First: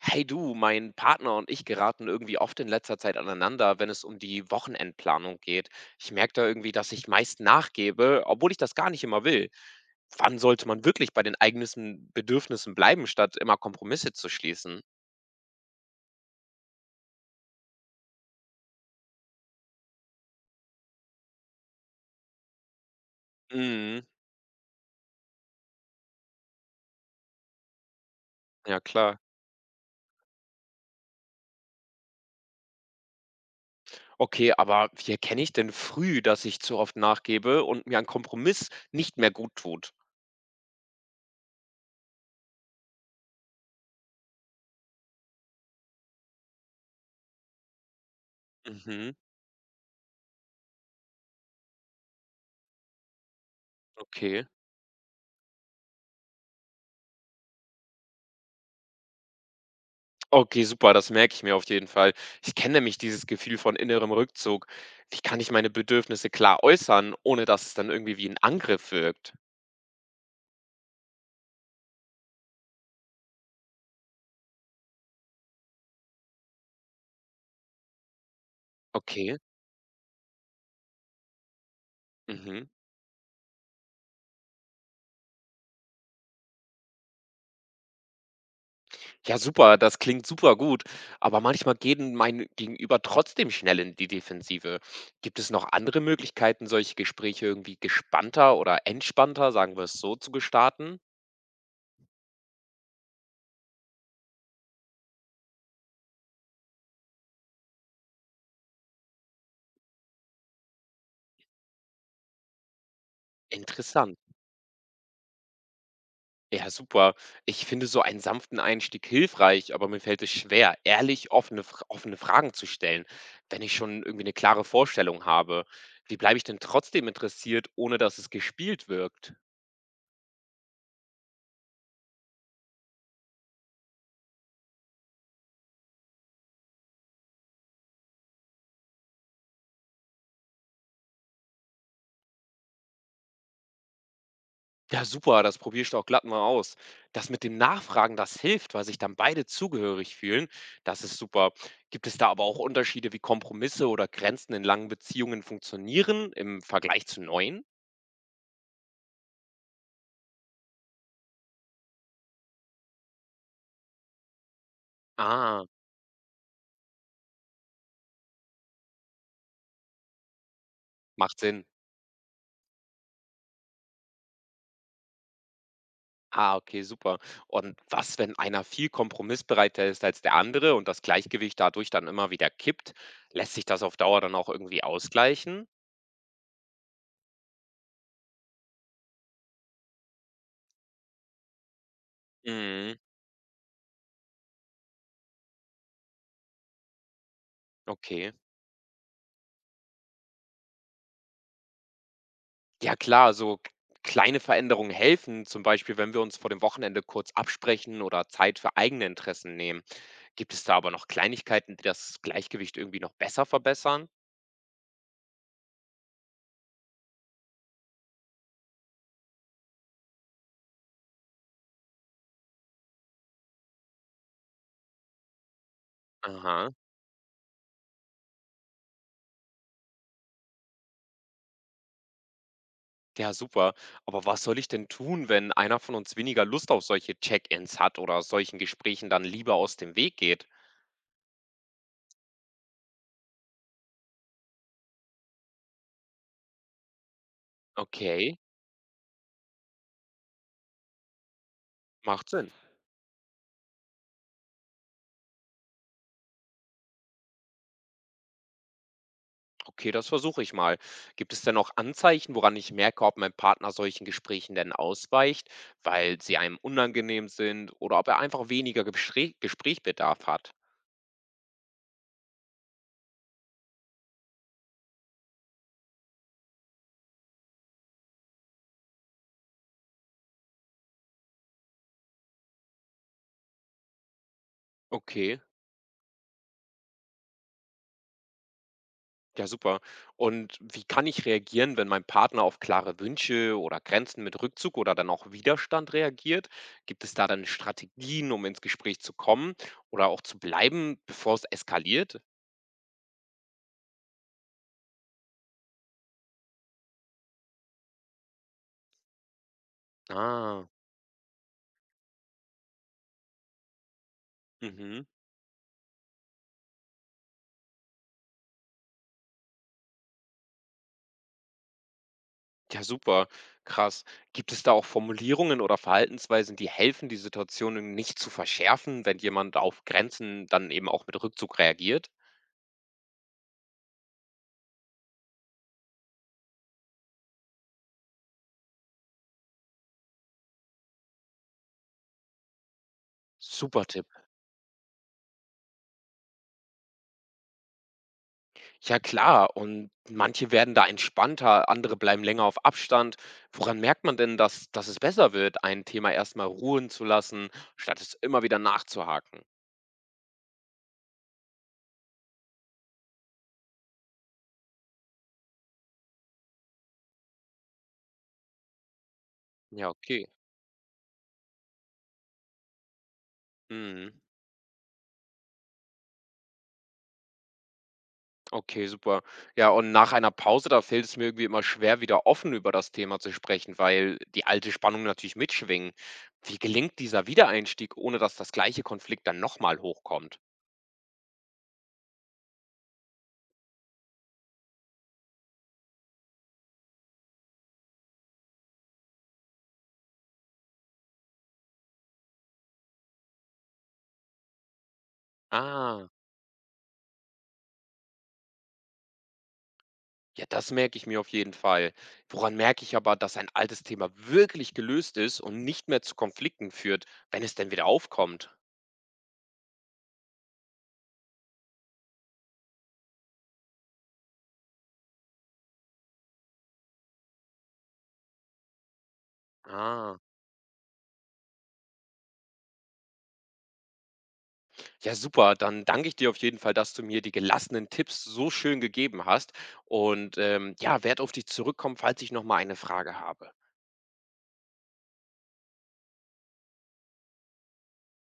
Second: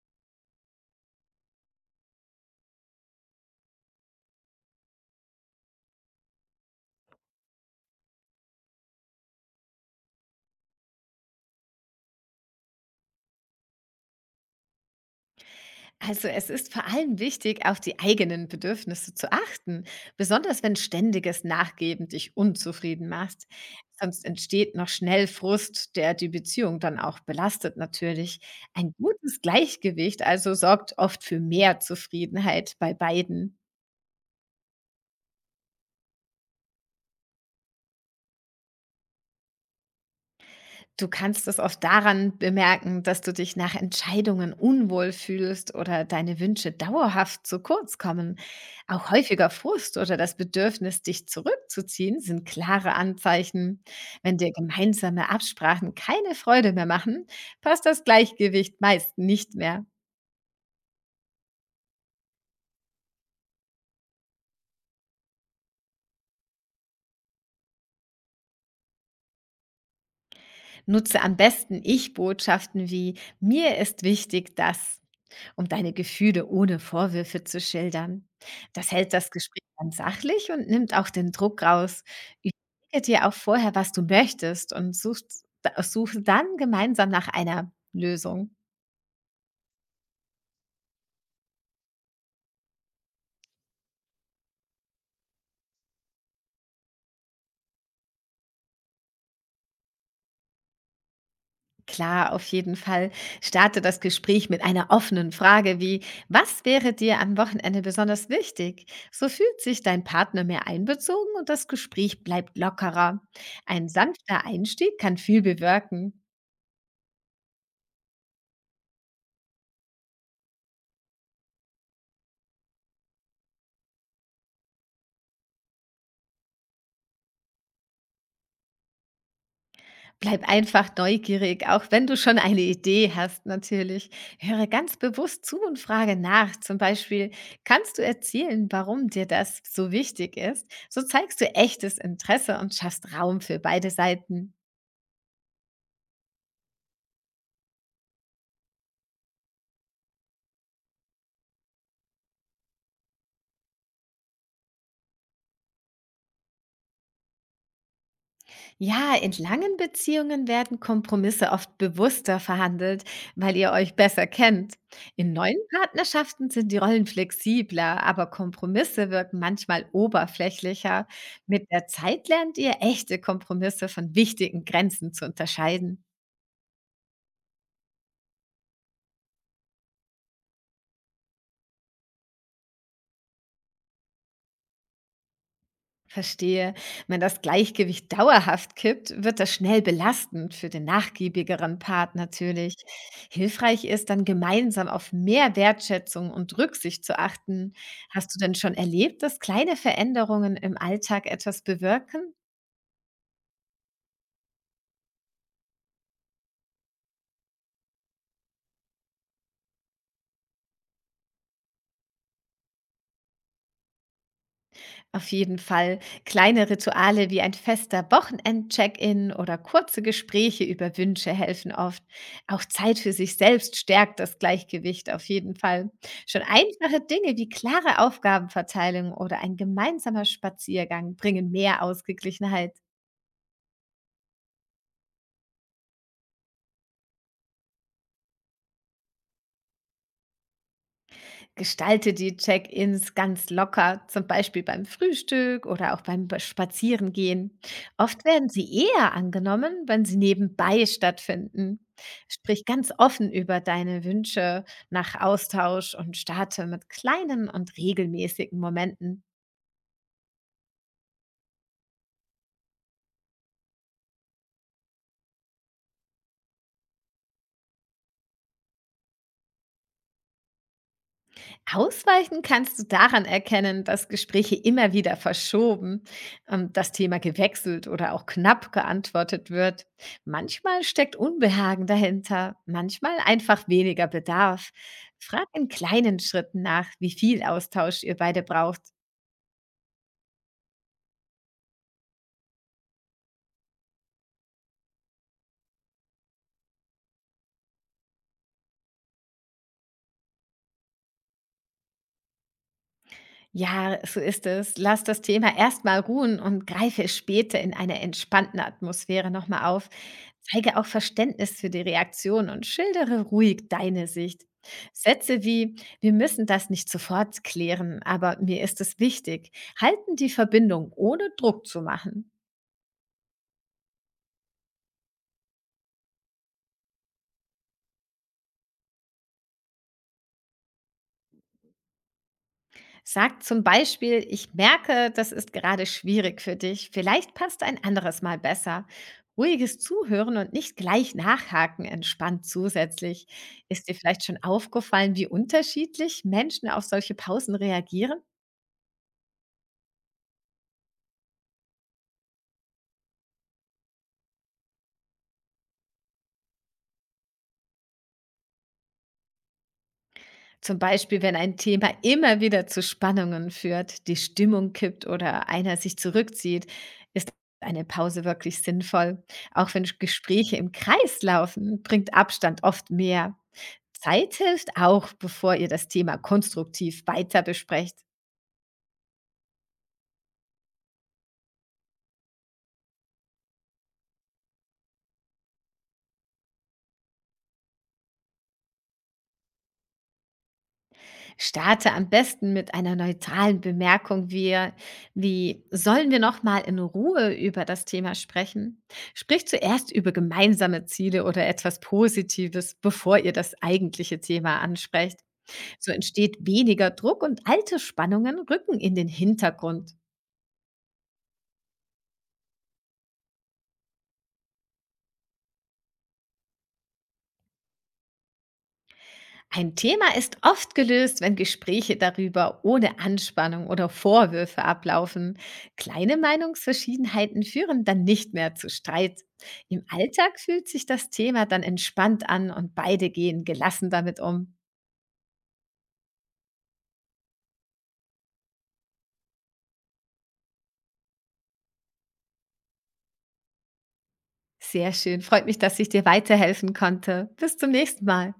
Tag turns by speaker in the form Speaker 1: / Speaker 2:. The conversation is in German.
Speaker 1: Hey du, mein Partner und ich geraten irgendwie oft in letzter Zeit aneinander, wenn es um die Wochenendplanung geht. Ich merke da irgendwie, dass ich meist nachgebe, obwohl ich das gar nicht immer will. Wann sollte man wirklich bei den eigenen Bedürfnissen bleiben, statt immer Kompromisse zu schließen?
Speaker 2: Also es ist vor allem wichtig, auf die eigenen Bedürfnisse zu achten, besonders wenn ständiges Nachgeben dich unzufrieden macht.
Speaker 1: Mhm,
Speaker 2: Sonst entsteht noch schnell Frust, der die Beziehung dann auch belastet natürlich.
Speaker 1: ja
Speaker 2: Ein
Speaker 1: klar.
Speaker 2: gutes Gleichgewicht also sorgt oft für mehr Zufriedenheit bei beiden.
Speaker 1: Okay, aber wie erkenne ich denn früh, dass ich zu oft nachgebe und mir ein Kompromiss nicht mehr gut tut?
Speaker 2: Du kannst es oft daran bemerken, dass du dich nach Entscheidungen unwohl fühlst oder deine Wünsche dauerhaft zu kurz kommen. Auch
Speaker 1: Mhm,
Speaker 2: häufiger Frust oder das Bedürfnis, dich zurückzuziehen, sind klare Anzeichen. Wenn
Speaker 1: okay.
Speaker 2: dir gemeinsame Absprachen keine Freude mehr machen, passt das Gleichgewicht meist nicht mehr.
Speaker 1: Okay, super, das merke ich mir auf jeden Fall. Ich kenne nämlich dieses Gefühl von innerem Rückzug. Wie kann ich meine Bedürfnisse klar äußern, ohne dass es dann irgendwie wie ein Angriff wirkt?
Speaker 2: Nutze am besten Ich-Botschaften wie mir ist wichtig, dass um deine Gefühle ohne Vorwürfe zu schildern. Das hält das
Speaker 1: Okay,
Speaker 2: Gespräch dann sachlich und nimmt auch den Druck raus.
Speaker 1: mhm.
Speaker 2: Überlege dir auch vorher, was du möchtest und suchst, suche dann gemeinsam nach einer Lösung.
Speaker 1: Ja, super, das klingt super gut, aber manchmal geht mein Gegenüber trotzdem schnell in die Defensive. Gibt es noch andere Möglichkeiten, solche Gespräche irgendwie gespannter oder entspannter, sagen wir es so, zu gestalten?
Speaker 2: Klar, auf jeden Fall. Starte das Gespräch mit einer offenen Frage wie, was wäre dir am Wochenende besonders wichtig? So fühlt sich dein Partner mehr einbezogen und das Gespräch bleibt lockerer. Ein
Speaker 1: Interessant.
Speaker 2: sanfter Einstieg kann viel bewirken.
Speaker 1: Ja, super. Ich finde so einen sanften Einstieg hilfreich, aber mir fällt es schwer, ehrlich offene, offene Fragen zu stellen, wenn ich schon irgendwie eine klare Vorstellung habe. Wie bleibe ich denn trotzdem interessiert, ohne dass es gespielt wirkt?
Speaker 2: Bleib einfach neugierig, auch wenn du schon eine Idee hast natürlich. Höre ganz bewusst zu und frage nach. Zum Beispiel, kannst du erzählen, warum dir das so wichtig ist? So zeigst du echtes Interesse und schaffst Raum für beide Seiten.
Speaker 1: Ja, super, das probiere ich doch glatt mal aus. Das mit dem Nachfragen, das hilft, weil sich dann beide zugehörig fühlen. Das ist super. Gibt es da aber auch Unterschiede, wie Kompromisse oder Grenzen in langen Beziehungen funktionieren im Vergleich zu neuen?
Speaker 2: Ja, in langen Beziehungen werden Kompromisse oft bewusster verhandelt, weil ihr euch besser kennt. In neuen
Speaker 1: Ah,
Speaker 2: Partnerschaften sind die Rollen flexibler, aber Kompromisse wirken manchmal oberflächlicher.
Speaker 1: macht Sinn.
Speaker 2: Mit der Zeit lernt ihr echte Kompromisse von wichtigen Grenzen zu unterscheiden.
Speaker 1: Ah, okay, super. Und was, wenn einer viel kompromissbereiter ist als der andere und das Gleichgewicht dadurch dann immer wieder kippt? Lässt sich das auf Dauer dann auch irgendwie ausgleichen?
Speaker 2: Verstehe. Wenn das Gleichgewicht dauerhaft kippt, wird das schnell belastend für den nachgiebigeren Part natürlich.
Speaker 1: Mhm.
Speaker 2: Hilfreich ist dann gemeinsam auf mehr Wertschätzung und Rücksicht zu achten.
Speaker 1: Okay.
Speaker 2: Hast du denn schon erlebt, dass kleine Veränderungen im Alltag etwas bewirken?
Speaker 1: Ja klar, so kleine Veränderungen helfen, zum Beispiel wenn wir uns vor dem Wochenende kurz absprechen oder Zeit für eigene Interessen nehmen. Gibt es da aber noch Kleinigkeiten, die das Gleichgewicht irgendwie noch besser verbessern?
Speaker 2: Auf jeden Fall. Kleine Rituale wie ein fester Wochenend-Check-in oder kurze Gespräche über Wünsche helfen oft. Auch Zeit für sich selbst stärkt das Gleichgewicht auf jeden Fall. Schon
Speaker 1: Aha.
Speaker 2: einfache Dinge wie klare Aufgabenverteilung oder ein gemeinsamer Spaziergang bringen mehr Ausgeglichenheit.
Speaker 1: Ja, super. Aber was soll ich denn tun, wenn einer von uns weniger Lust auf solche Check-ins hat oder solchen Gesprächen dann lieber aus dem Weg geht?
Speaker 2: Gestalte die Check-ins ganz locker, zum Beispiel beim Frühstück oder auch beim Spazierengehen. Oft
Speaker 1: Okay,
Speaker 2: werden sie eher angenommen, wenn sie nebenbei stattfinden.
Speaker 1: macht Sinn.
Speaker 2: Sprich ganz offen über deine Wünsche nach Austausch und starte mit kleinen und regelmäßigen Momenten.
Speaker 1: Okay, das versuche ich mal. Gibt es denn auch Anzeichen, woran ich merke, ob mein Partner solchen Gesprächen denn ausweicht, weil sie einem unangenehm sind oder ob er einfach weniger Gesprächbedarf hat?
Speaker 2: Ausweichen kannst du daran erkennen, dass Gespräche immer wieder verschoben, das Thema gewechselt oder auch knapp geantwortet wird. Manchmal steckt Unbehagen dahinter, manchmal einfach weniger Bedarf.
Speaker 1: Okay.
Speaker 2: Frag in kleinen Schritten nach, wie viel Austausch ihr beide braucht.
Speaker 1: Ja, super. Und wie kann ich reagieren, wenn mein Partner auf klare Wünsche oder Grenzen mit Rückzug oder dann auch Widerstand reagiert? Gibt es da dann Strategien, um ins Gespräch zu kommen oder auch zu bleiben, bevor es eskaliert?
Speaker 2: Ja, so ist es. Lass das Thema erstmal ruhen und greife es später in einer entspannten Atmosphäre nochmal auf.
Speaker 1: Ah,
Speaker 2: Zeige auch Verständnis für die Reaktion und schildere ruhig deine Sicht.
Speaker 1: mhm.
Speaker 2: Sätze wie, wir müssen das nicht sofort klären, aber mir ist es wichtig, halten die Verbindung, ohne Druck zu machen.
Speaker 1: Ja, super. Krass. Gibt es da auch Formulierungen oder Verhaltensweisen, die helfen, die Situation nicht zu verschärfen, wenn jemand auf Grenzen dann eben auch mit Rückzug reagiert?
Speaker 2: Sag zum Beispiel, ich merke, das ist gerade schwierig für dich. Vielleicht passt ein anderes Mal besser. Ruhiges Zuhören und nicht gleich nachhaken entspannt zusätzlich.
Speaker 1: Super
Speaker 2: Ist dir
Speaker 1: Tipp.
Speaker 2: vielleicht schon aufgefallen, wie unterschiedlich Menschen auf solche Pausen reagieren?
Speaker 1: Ja klar, und manche werden da entspannter, andere bleiben länger auf Abstand. Woran merkt man denn, dass es besser wird, ein Thema erstmal ruhen zu lassen, statt es immer wieder nachzuhaken?
Speaker 2: Zum Beispiel, wenn ein Thema immer wieder zu Spannungen führt, die Stimmung kippt oder einer sich zurückzieht, ist eine Pause wirklich sinnvoll. Auch wenn
Speaker 1: Ja, okay.
Speaker 2: Gespräche im Kreis laufen, bringt Abstand oft mehr.
Speaker 1: Mhm.
Speaker 2: Zeit hilft auch, bevor ihr das Thema konstruktiv weiter besprecht.
Speaker 1: Okay, super. Ja, und nach einer Pause, da fällt es mir irgendwie immer schwer, wieder offen über das Thema zu sprechen, weil die alte Spannung natürlich mitschwingen. Wie gelingt dieser Wiedereinstieg, ohne dass das gleiche Konflikt dann nochmal hochkommt?
Speaker 2: Starte am besten mit einer neutralen Bemerkung wie, wie sollen wir noch mal in Ruhe über das Thema sprechen? Sprich zuerst über gemeinsame Ziele oder etwas Positives, bevor ihr das eigentliche Thema ansprecht. So
Speaker 1: Ah.
Speaker 2: entsteht weniger Druck und alte Spannungen rücken in den Hintergrund.
Speaker 1: Ja, das merke ich mir auf jeden Fall. Woran merke ich aber, dass ein altes Thema wirklich gelöst ist und nicht mehr zu Konflikten führt, wenn es denn wieder aufkommt?
Speaker 2: Ein Thema ist oft gelöst, wenn Gespräche darüber ohne Anspannung oder Vorwürfe ablaufen. Kleine Meinungsverschiedenheiten führen dann nicht mehr zu Streit. Im
Speaker 1: Ah,
Speaker 2: Alltag fühlt sich das Thema dann entspannt an und beide gehen gelassen damit um.
Speaker 1: ja, super. Dann danke ich dir auf jeden Fall, dass du mir die gelassenen Tipps so schön gegeben hast. Und ja, werd auf dich zurückkommen, falls ich nochmal eine Frage habe.
Speaker 2: Sehr schön, freut mich, dass ich dir weiterhelfen konnte. Bis zum nächsten Mal.